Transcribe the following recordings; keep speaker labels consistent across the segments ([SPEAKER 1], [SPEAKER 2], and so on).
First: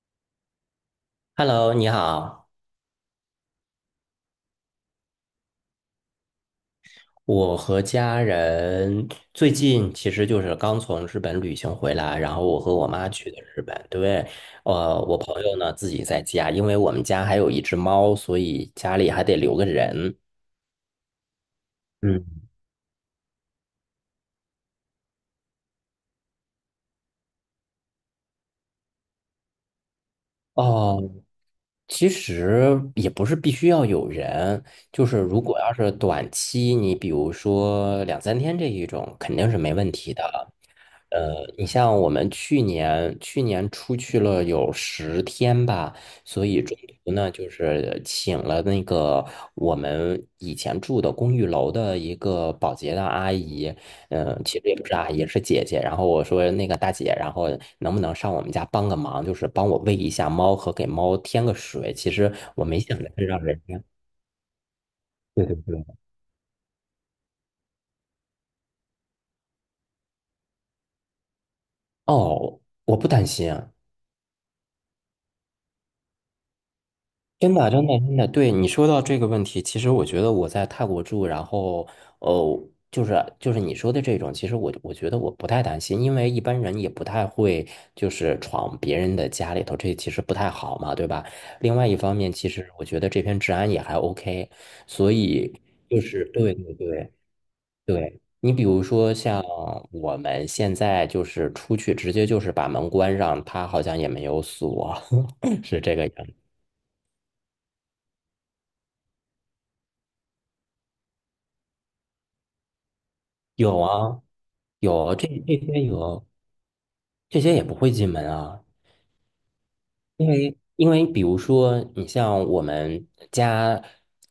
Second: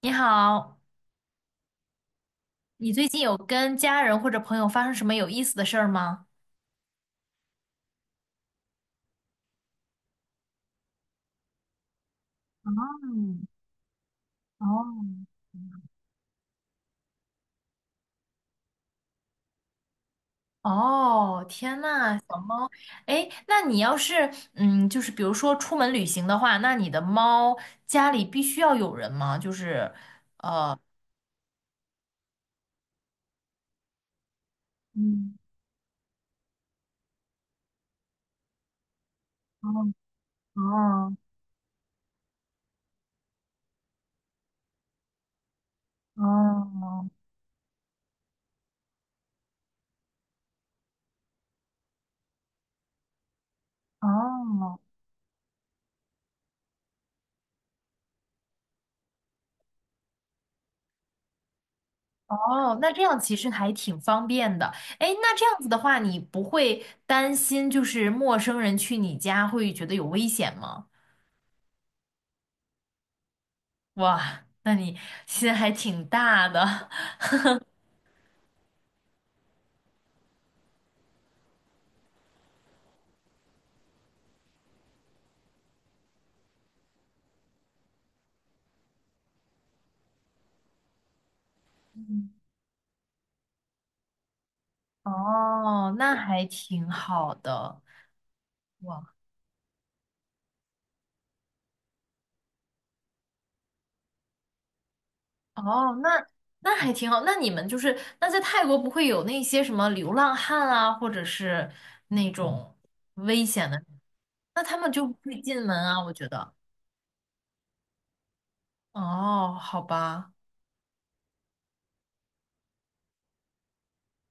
[SPEAKER 1] 你好，
[SPEAKER 2] Hello，你好。
[SPEAKER 1] 你最近有跟家人或者朋友发生什么有意思的事儿吗？
[SPEAKER 2] 我和家人最近其实就是刚从日本旅行回来，然后我和我妈去的
[SPEAKER 1] 嗯。
[SPEAKER 2] 日本。对。
[SPEAKER 1] 哦。
[SPEAKER 2] 我朋友呢自己在家，因为我们家还有一只猫，所以家里还得留个人。
[SPEAKER 1] 哦，天呐，小
[SPEAKER 2] 嗯。
[SPEAKER 1] 猫。哎，那你要是就是比如说出门旅行的话，那你的猫家里必须要有人吗？就是
[SPEAKER 2] 哦。其实也不是必须要有人，就是
[SPEAKER 1] 嗯。
[SPEAKER 2] 如果要是短期，你比如说两三天这一种，肯定是没问
[SPEAKER 1] 哦。
[SPEAKER 2] 题的。
[SPEAKER 1] 哦。
[SPEAKER 2] 你像我们去年出去了有10天吧，所以中
[SPEAKER 1] 哦。
[SPEAKER 2] 途呢，就是请了那个我们以前住的公寓楼的一个保洁的阿姨。嗯，其实也
[SPEAKER 1] 哦。
[SPEAKER 2] 不是阿姨，是姐姐。然后我说那个大姐，然后能不能上我们家帮个忙，就是帮我喂一下猫和给猫添个水。其实我
[SPEAKER 1] 哦，
[SPEAKER 2] 没
[SPEAKER 1] 那
[SPEAKER 2] 想
[SPEAKER 1] 这
[SPEAKER 2] 着
[SPEAKER 1] 样
[SPEAKER 2] 是
[SPEAKER 1] 其
[SPEAKER 2] 让
[SPEAKER 1] 实
[SPEAKER 2] 人
[SPEAKER 1] 还
[SPEAKER 2] 家。
[SPEAKER 1] 挺方便的。哎，那这
[SPEAKER 2] 对对
[SPEAKER 1] 样子的
[SPEAKER 2] 对。
[SPEAKER 1] 话，你不会担心就是陌生人去你家会觉得有危险吗？
[SPEAKER 2] 哦，我不担心。
[SPEAKER 1] 哇，那你心还挺大的。
[SPEAKER 2] 真的，真的，真的。对，你说到这个问题，其实我觉得我在泰国住，然后，呃，就是就是你说的这种，其实我觉得我不太担心，因为一般人也不太会就是闯别人的家里头，这其实不太好嘛，对吧？另外 一方
[SPEAKER 1] 嗯。
[SPEAKER 2] 面，其实我觉得这边治安也还 OK，所以
[SPEAKER 1] 哦，
[SPEAKER 2] 就
[SPEAKER 1] 那
[SPEAKER 2] 是
[SPEAKER 1] 还
[SPEAKER 2] 对对
[SPEAKER 1] 挺
[SPEAKER 2] 对
[SPEAKER 1] 好的。
[SPEAKER 2] 对。你比如说
[SPEAKER 1] 哇。
[SPEAKER 2] 像我们现在就是出去直接就是把门关上，他好像也没有锁。是
[SPEAKER 1] 哦，
[SPEAKER 2] 这个
[SPEAKER 1] 那
[SPEAKER 2] 样子。
[SPEAKER 1] 那还挺好。那你们就是那在泰国不会有那些什么流浪汉啊，或者是那种危险
[SPEAKER 2] 有
[SPEAKER 1] 的，
[SPEAKER 2] 啊。
[SPEAKER 1] 那他们就不
[SPEAKER 2] 有这
[SPEAKER 1] 会
[SPEAKER 2] 这
[SPEAKER 1] 进门
[SPEAKER 2] 些
[SPEAKER 1] 啊，我
[SPEAKER 2] 有
[SPEAKER 1] 觉得。
[SPEAKER 2] 这些也不会进门啊，
[SPEAKER 1] 哦，好
[SPEAKER 2] 因
[SPEAKER 1] 吧。
[SPEAKER 2] 为因为比如说，你像我们家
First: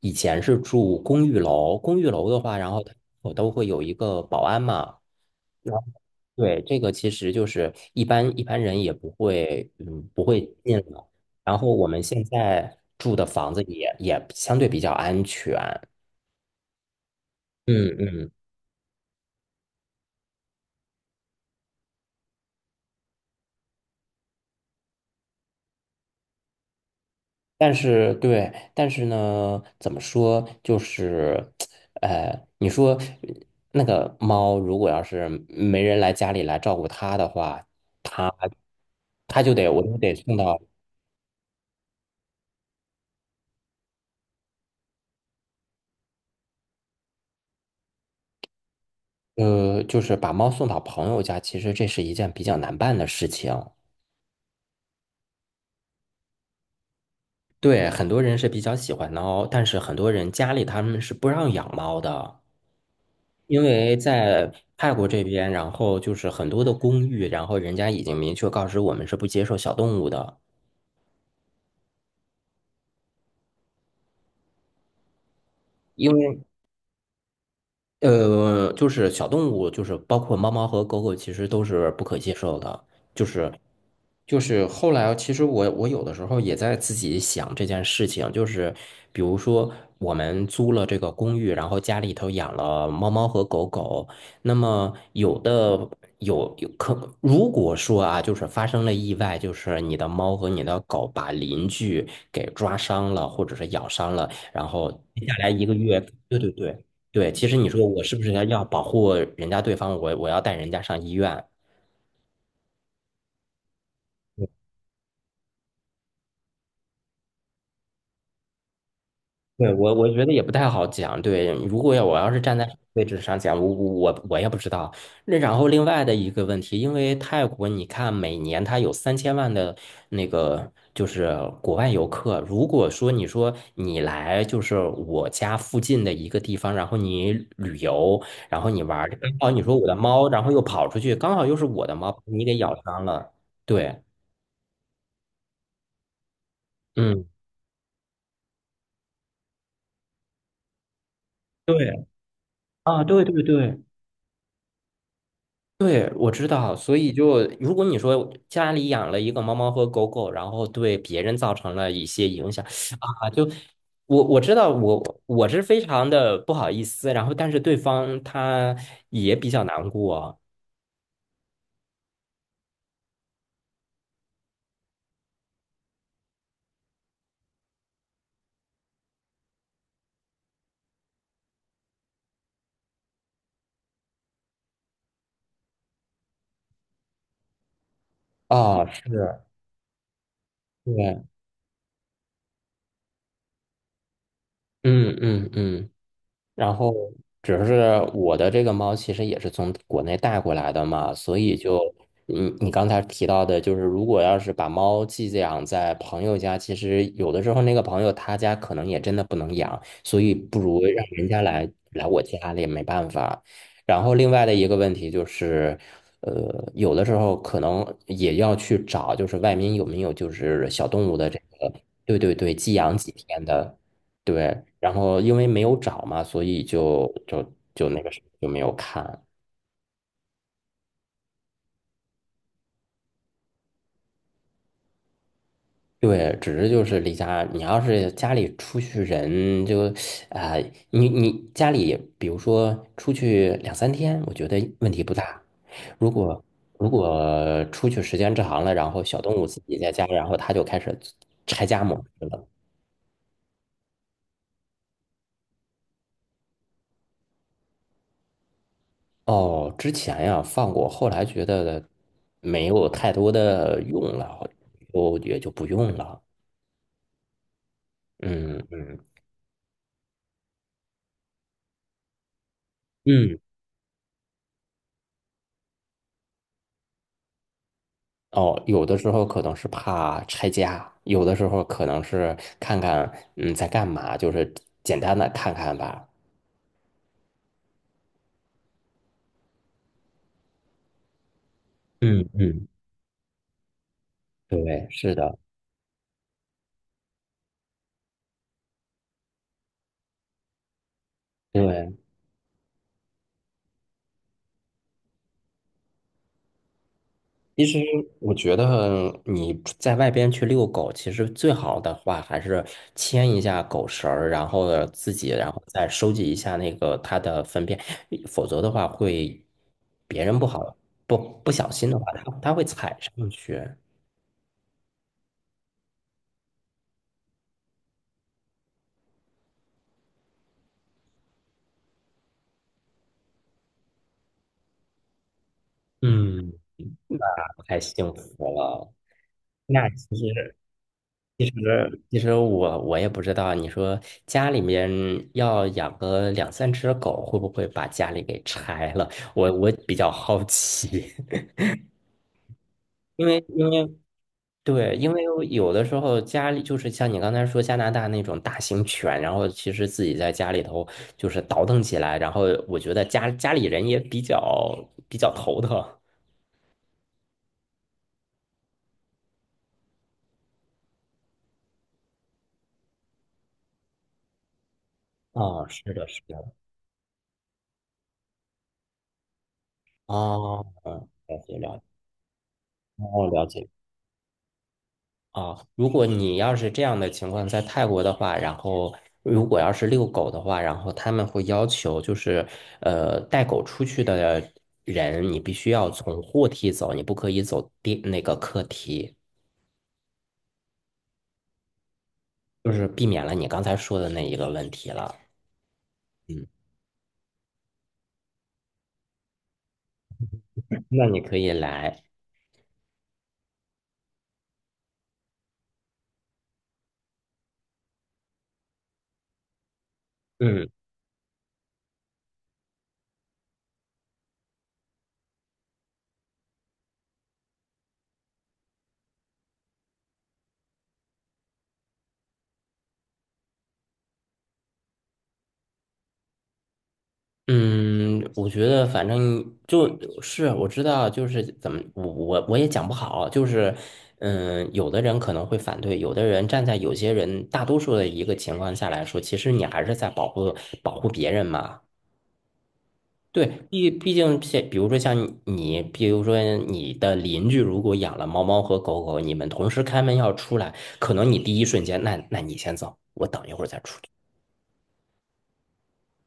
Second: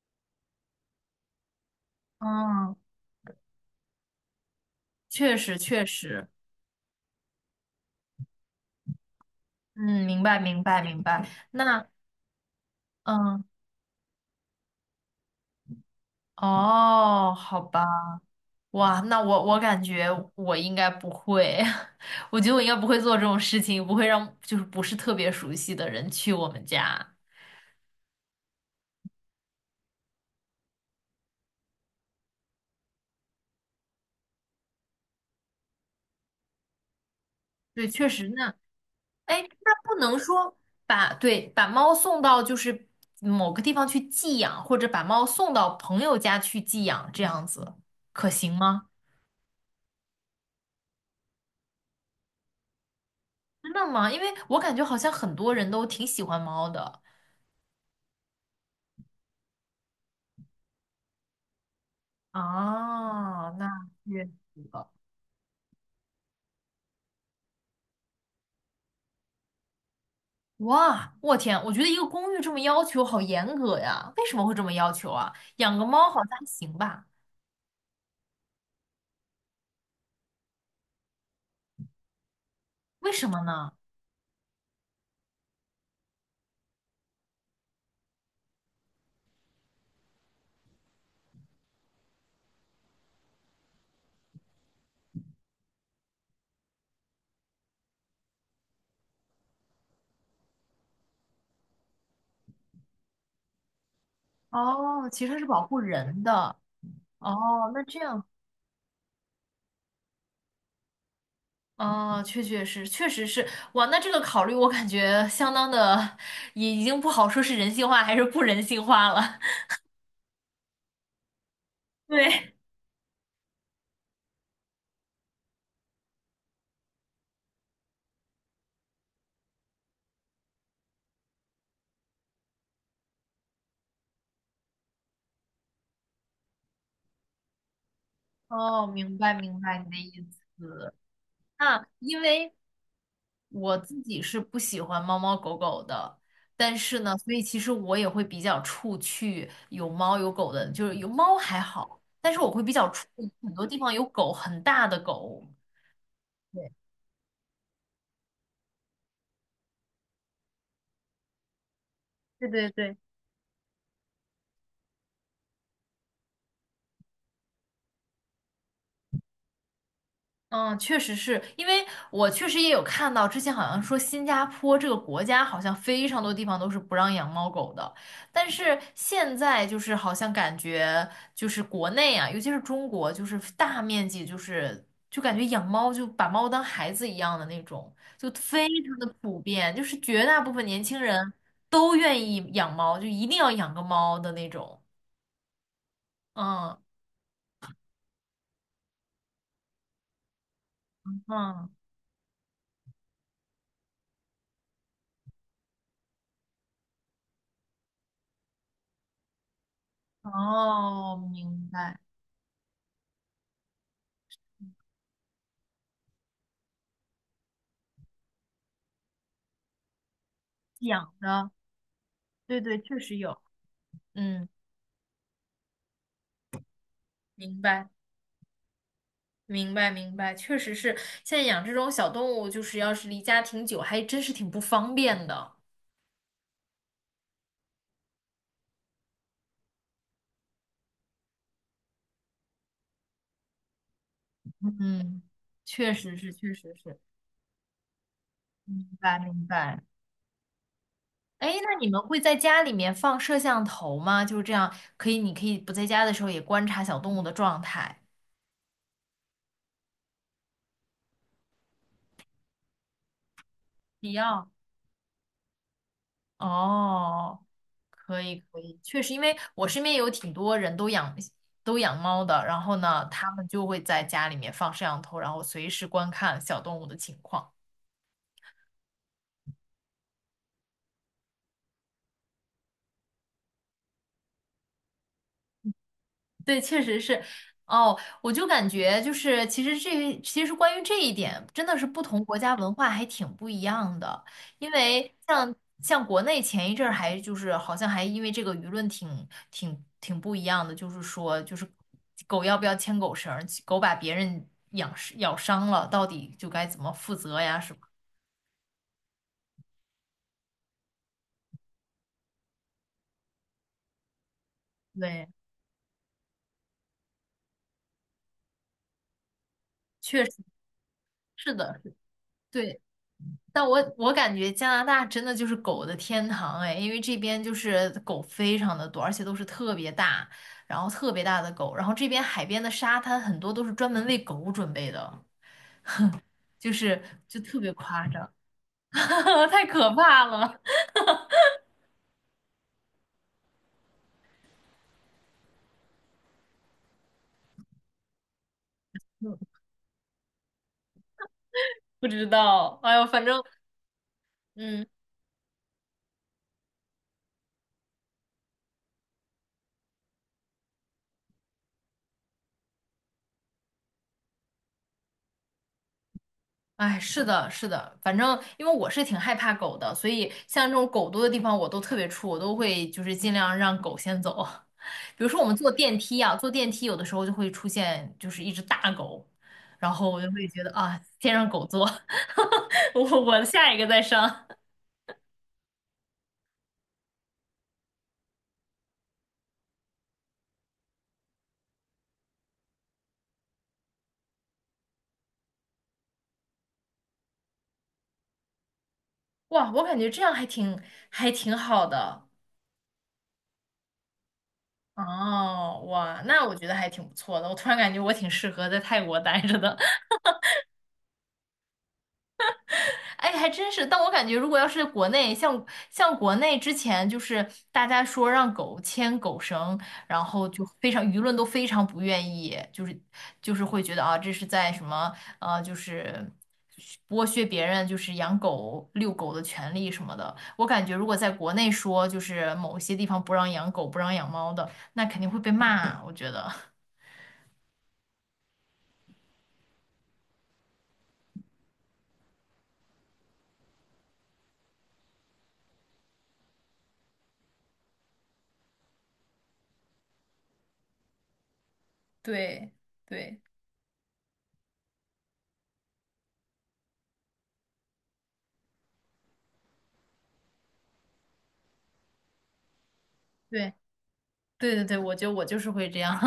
[SPEAKER 2] 以前是住公寓楼，公寓楼的话，然
[SPEAKER 1] 嗯，
[SPEAKER 2] 后我都会有一个保安嘛。
[SPEAKER 1] 确实
[SPEAKER 2] 然后
[SPEAKER 1] 确实。
[SPEAKER 2] 对，这个其实就是一般人也不会，
[SPEAKER 1] 嗯，明
[SPEAKER 2] 不
[SPEAKER 1] 白
[SPEAKER 2] 会
[SPEAKER 1] 明
[SPEAKER 2] 进
[SPEAKER 1] 白明
[SPEAKER 2] 了。
[SPEAKER 1] 白。
[SPEAKER 2] 然后
[SPEAKER 1] 那
[SPEAKER 2] 我们现在住的
[SPEAKER 1] 嗯。
[SPEAKER 2] 房子也相对比较安全。
[SPEAKER 1] 哦，好吧。
[SPEAKER 2] 嗯嗯。
[SPEAKER 1] 哇，那我感觉我应该不会。我觉得我应该不会做这种事情，不会让就是不是特别熟悉的人去我们家。
[SPEAKER 2] 但是对，但是呢，怎么说，就是，你说那个猫，如果要是没人来家里来照顾它的话，
[SPEAKER 1] 对，确实
[SPEAKER 2] 它
[SPEAKER 1] 那。哎，
[SPEAKER 2] 它就得，
[SPEAKER 1] 那
[SPEAKER 2] 我就
[SPEAKER 1] 不
[SPEAKER 2] 得
[SPEAKER 1] 能
[SPEAKER 2] 送
[SPEAKER 1] 说
[SPEAKER 2] 到。
[SPEAKER 1] 把对把猫送到就是某个地方去寄养，或者把猫送到朋友家去寄养，这样子可行吗？
[SPEAKER 2] 就是把猫送到朋友家，其实这是一件比较难办的事情。
[SPEAKER 1] 真的吗？因为我感觉好像很多人都挺喜欢猫的。
[SPEAKER 2] 对，很多人是比较喜欢猫，但是很多人家里他们是不让养猫的。
[SPEAKER 1] 啊，
[SPEAKER 2] 因
[SPEAKER 1] 那
[SPEAKER 2] 为
[SPEAKER 1] 确实。
[SPEAKER 2] 在泰国这边，然后就是很多的公寓，然后人家已经明确告知我们是不接受小动物的，
[SPEAKER 1] 哇，我天，我觉得一个公寓这么要求好严格呀，为什么会这么要求啊？养个猫
[SPEAKER 2] 因
[SPEAKER 1] 好像
[SPEAKER 2] 为
[SPEAKER 1] 还行吧？
[SPEAKER 2] 就是小动物，就是包括猫猫和狗狗，其实都是不可接受的。
[SPEAKER 1] 为
[SPEAKER 2] 就
[SPEAKER 1] 什么
[SPEAKER 2] 是
[SPEAKER 1] 呢？
[SPEAKER 2] 就是后来，其实我有的时候也在自己想这件事情，就是比如说我们租了这个公寓，然后家里头养了猫猫和狗狗，那么有的有有可，如果说啊，就是发生了意外，就是你的猫和你的狗把邻居给抓伤了，或者是咬伤了，然后
[SPEAKER 1] 哦，其
[SPEAKER 2] 接
[SPEAKER 1] 实
[SPEAKER 2] 下
[SPEAKER 1] 它是
[SPEAKER 2] 来一
[SPEAKER 1] 保
[SPEAKER 2] 个
[SPEAKER 1] 护
[SPEAKER 2] 月。
[SPEAKER 1] 人的。
[SPEAKER 2] 对对对。对，其实你
[SPEAKER 1] 哦，那
[SPEAKER 2] 说
[SPEAKER 1] 这
[SPEAKER 2] 我是不
[SPEAKER 1] 样。
[SPEAKER 2] 是要保护人家对方，我要带人家上医院？
[SPEAKER 1] 哦，确确实，确实是。哇，那这个考虑我感觉相当的，已已经不好说是人性化还是不人性化了。
[SPEAKER 2] 对，我觉得也不太好讲。对，如果我要是
[SPEAKER 1] 对。
[SPEAKER 2] 站在位置上讲，我也不知道。那然后另外的一个问题，因为泰国你看每年它有3000万的那个就是国外游客，如果说你说你来就是我家附近的一个地方，然后你旅游，然后你
[SPEAKER 1] 哦，
[SPEAKER 2] 玩儿，
[SPEAKER 1] 明
[SPEAKER 2] 刚
[SPEAKER 1] 白
[SPEAKER 2] 好
[SPEAKER 1] 明
[SPEAKER 2] 你说
[SPEAKER 1] 白
[SPEAKER 2] 我
[SPEAKER 1] 你的
[SPEAKER 2] 的
[SPEAKER 1] 意
[SPEAKER 2] 猫，然后又跑
[SPEAKER 1] 思。
[SPEAKER 2] 出去，刚好又是
[SPEAKER 1] 那
[SPEAKER 2] 我的猫，
[SPEAKER 1] 因
[SPEAKER 2] 你
[SPEAKER 1] 为
[SPEAKER 2] 给咬伤了。
[SPEAKER 1] 我
[SPEAKER 2] 对。
[SPEAKER 1] 自己是不喜欢猫猫狗狗的，但是呢，
[SPEAKER 2] 嗯。
[SPEAKER 1] 所以其实我也会比较怵去有猫有狗的，就是有猫还好，
[SPEAKER 2] 对
[SPEAKER 1] 但是我会比较
[SPEAKER 2] 啊，
[SPEAKER 1] 怵
[SPEAKER 2] 对对
[SPEAKER 1] 很多地
[SPEAKER 2] 对
[SPEAKER 1] 方有狗，很大的狗。
[SPEAKER 2] 对，我知
[SPEAKER 1] 对，
[SPEAKER 2] 道。所以就如果你说家里养了一个猫猫和狗狗，然后对别人造成了一些
[SPEAKER 1] 对
[SPEAKER 2] 影响
[SPEAKER 1] 对对。
[SPEAKER 2] 啊，就我知道我是非常的不好意思，然后但是对方他也比较难过。
[SPEAKER 1] 嗯，确实是因为我确实也有看到，之前好像说新加坡这个国家好像非常多地方都是不让养猫狗的，但是现在就是好像感觉就是国内啊，尤其是中国，就是大面积就是就感觉养猫就把猫当孩子一样的那种，就非
[SPEAKER 2] 啊，
[SPEAKER 1] 常的普
[SPEAKER 2] 是。
[SPEAKER 1] 遍，就是绝大部分年轻
[SPEAKER 2] 对。
[SPEAKER 1] 人都愿意养猫，就一定要养个猫的那种。
[SPEAKER 2] 嗯嗯嗯。然
[SPEAKER 1] 嗯
[SPEAKER 2] 后只是我的这个猫其实也是从国内带过来的嘛，所以
[SPEAKER 1] 嗯。
[SPEAKER 2] 就你刚才提到的，就是如果要是把猫寄养在朋友家，其实有的时候那个朋友他家可能也真的不能养，所以不如让
[SPEAKER 1] 哦，
[SPEAKER 2] 人家
[SPEAKER 1] 明
[SPEAKER 2] 来
[SPEAKER 1] 白，
[SPEAKER 2] 来我家里，没办法。然后另外的一个问题就是。有的时候可能也要去找，就是外面有没有就是小动
[SPEAKER 1] 养
[SPEAKER 2] 物的这
[SPEAKER 1] 的，
[SPEAKER 2] 个。对对对，
[SPEAKER 1] 对
[SPEAKER 2] 寄
[SPEAKER 1] 对，
[SPEAKER 2] 养
[SPEAKER 1] 确
[SPEAKER 2] 几
[SPEAKER 1] 实有。
[SPEAKER 2] 天的。
[SPEAKER 1] 嗯，
[SPEAKER 2] 对，然后因为没有找嘛，所以就就
[SPEAKER 1] 明白，
[SPEAKER 2] 就那个什么就没有看。
[SPEAKER 1] 明白，明白，确实是，现在养这种小动物，就是要是离家挺久，还真是挺不方便的。
[SPEAKER 2] 对，只是就是离家，你要是家里出去人就，啊、你家里比如说出去两三天，我觉得问题不
[SPEAKER 1] 嗯，
[SPEAKER 2] 大。
[SPEAKER 1] 确
[SPEAKER 2] 如
[SPEAKER 1] 实是，
[SPEAKER 2] 果
[SPEAKER 1] 确实
[SPEAKER 2] 如
[SPEAKER 1] 是，
[SPEAKER 2] 果出去时间长了，
[SPEAKER 1] 明
[SPEAKER 2] 然后
[SPEAKER 1] 白，
[SPEAKER 2] 小动物
[SPEAKER 1] 明
[SPEAKER 2] 自己
[SPEAKER 1] 白。
[SPEAKER 2] 在家，然后它就开始
[SPEAKER 1] 哎，
[SPEAKER 2] 拆
[SPEAKER 1] 那
[SPEAKER 2] 家
[SPEAKER 1] 你
[SPEAKER 2] 模
[SPEAKER 1] 们会
[SPEAKER 2] 式
[SPEAKER 1] 在
[SPEAKER 2] 了。
[SPEAKER 1] 家里面放摄像头吗？就是这样，可以，你可以不在家的时候也观察小动物的状态。
[SPEAKER 2] 哦，之前呀放过，后来觉得没有太多的用
[SPEAKER 1] 必
[SPEAKER 2] 了，
[SPEAKER 1] 要。
[SPEAKER 2] 就也就不用了。
[SPEAKER 1] 哦，可以，
[SPEAKER 2] 嗯
[SPEAKER 1] 可以，
[SPEAKER 2] 嗯
[SPEAKER 1] 确实，因为我身边有挺多人都养都养猫的，然后呢，他
[SPEAKER 2] 嗯。
[SPEAKER 1] 们就会在家里面放摄像头，然后随时观看小动物的情况。
[SPEAKER 2] 哦，有的时候可能是怕拆家，有的时候可能是看看在干嘛，就是简单的看看吧。
[SPEAKER 1] 对，确实是。哦，我就感觉就是，其实这其实关于这一点，真的是不同
[SPEAKER 2] 嗯
[SPEAKER 1] 国家
[SPEAKER 2] 嗯。
[SPEAKER 1] 文化还挺不一样的。因
[SPEAKER 2] 对，
[SPEAKER 1] 为
[SPEAKER 2] 是的。
[SPEAKER 1] 像像国内前一阵儿还就是好像还因为这个舆论挺挺挺不一样的，就是说就是
[SPEAKER 2] 对。
[SPEAKER 1] 狗要不要牵狗绳儿，狗把别人养咬伤了，到底就该怎么负责呀
[SPEAKER 2] 其
[SPEAKER 1] 什么？
[SPEAKER 2] 实我觉得你在外边去遛狗，其实最好的话还是牵一下狗绳儿，然后自
[SPEAKER 1] 对，
[SPEAKER 2] 己，然后再收集一下那个它的粪便，否则的话会
[SPEAKER 1] 确
[SPEAKER 2] 别人
[SPEAKER 1] 实
[SPEAKER 2] 不好，不不
[SPEAKER 1] 是
[SPEAKER 2] 小
[SPEAKER 1] 的，
[SPEAKER 2] 心的话，它它会
[SPEAKER 1] 对。
[SPEAKER 2] 踩上去。
[SPEAKER 1] 但我感觉加拿大真的就是狗的天堂哎，因为这边就是狗非常的多，而且都是特别大，然后特别大的狗，然后这边海边的沙滩很多都是专门为狗准备的，
[SPEAKER 2] 嗯。
[SPEAKER 1] 就是就特别
[SPEAKER 2] 太
[SPEAKER 1] 夸
[SPEAKER 2] 幸
[SPEAKER 1] 张。
[SPEAKER 2] 福了。
[SPEAKER 1] 太
[SPEAKER 2] 那
[SPEAKER 1] 可怕了。
[SPEAKER 2] 其实我也不知道，你说家里面要养个两三只狗，会不会把家里给拆了？我比较好奇。
[SPEAKER 1] 不知道，哎呦，反
[SPEAKER 2] 因
[SPEAKER 1] 正
[SPEAKER 2] 为因为
[SPEAKER 1] 嗯。
[SPEAKER 2] 对，因为有的时候家里就是像你刚才说加拿大那种大型犬，然后其实自己在家里头就是倒腾起来，然后我觉得家里人也比较头疼。
[SPEAKER 1] 哎，是的，是的，反正因为我是挺害怕狗的，所以像这种狗多的地方我都特别怵，我都会就是尽量让狗先走。比如说我们
[SPEAKER 2] 哦，
[SPEAKER 1] 坐
[SPEAKER 2] 是
[SPEAKER 1] 电
[SPEAKER 2] 的，
[SPEAKER 1] 梯
[SPEAKER 2] 是
[SPEAKER 1] 啊，坐
[SPEAKER 2] 的。
[SPEAKER 1] 电梯有的时候就会出现就是一只大狗，然后我就会觉
[SPEAKER 2] 哦。
[SPEAKER 1] 得啊，
[SPEAKER 2] 嗯，
[SPEAKER 1] 先
[SPEAKER 2] 了
[SPEAKER 1] 让
[SPEAKER 2] 解
[SPEAKER 1] 狗
[SPEAKER 2] 了解。
[SPEAKER 1] 坐。我
[SPEAKER 2] 哦，
[SPEAKER 1] 我
[SPEAKER 2] 了解。
[SPEAKER 1] 下一个再上。
[SPEAKER 2] 啊，如果你要是这样的情况在泰国的话，然后如果要是遛狗的话，然后他们会要求就是，带狗出去的人，你必须要从货梯走，你不可以走地那个客梯，
[SPEAKER 1] 哇，我感觉这样还挺还挺好的。
[SPEAKER 2] 就是避免了你刚才说的那一个问题了。
[SPEAKER 1] 哦，哇，那
[SPEAKER 2] 嗯，
[SPEAKER 1] 我觉得还挺不错的。我突然感觉我挺适合在泰国待着的。
[SPEAKER 2] 那你可以来。
[SPEAKER 1] 哎，还真是。但我感觉，如果要是国内，像像国内之前，就是大家说让狗牵狗绳，然后就
[SPEAKER 2] 嗯。
[SPEAKER 1] 非常舆论都非常不愿意，就是就是会觉得啊，这是在什么就是剥削别人，就是养狗遛狗的权利什么的。我感觉，如果在国内说，就是某些地方不让养狗、不让养猫的，那肯定会被骂。我觉得。
[SPEAKER 2] 嗯，我觉得反正就是我知道，就是怎么我也讲不好，就是有的人可能会反对，有的人站在有些人大多数的一个情况下来说，其实你还是在保护别人嘛。
[SPEAKER 1] 对对，
[SPEAKER 2] 对，毕竟像比如说像你，比如说你的邻居如果养了猫猫和狗狗，你们同时开门要出来，可能你第一瞬间，那你先走，我等一会儿
[SPEAKER 1] 对
[SPEAKER 2] 再出去。
[SPEAKER 1] 对对对，我觉得我就是会这样。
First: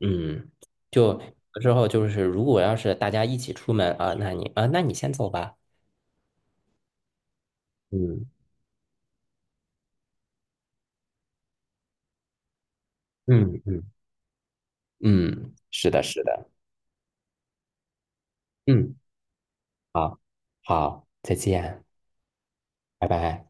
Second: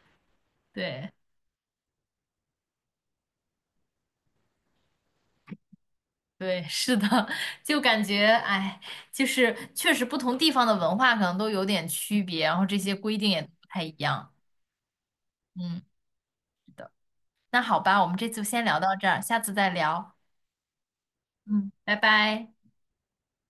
[SPEAKER 2] 嗯。
[SPEAKER 1] 对。
[SPEAKER 2] 就之后就是，如果要是大家一起出门啊，那你先走吧。
[SPEAKER 1] 对，是的。就感觉，
[SPEAKER 2] 嗯
[SPEAKER 1] 哎，就是确实不同地方的文化可能都有点区别，然后这些规定也不
[SPEAKER 2] 嗯
[SPEAKER 1] 太
[SPEAKER 2] 嗯
[SPEAKER 1] 一样。
[SPEAKER 2] 嗯，
[SPEAKER 1] 嗯，
[SPEAKER 2] 是的，是的。
[SPEAKER 1] 是的。那好吧，我们这次先聊到
[SPEAKER 2] 嗯。
[SPEAKER 1] 这儿，下次再聊。
[SPEAKER 2] 好。好，再
[SPEAKER 1] 嗯，
[SPEAKER 2] 见。
[SPEAKER 1] 拜拜。
[SPEAKER 2] 拜拜。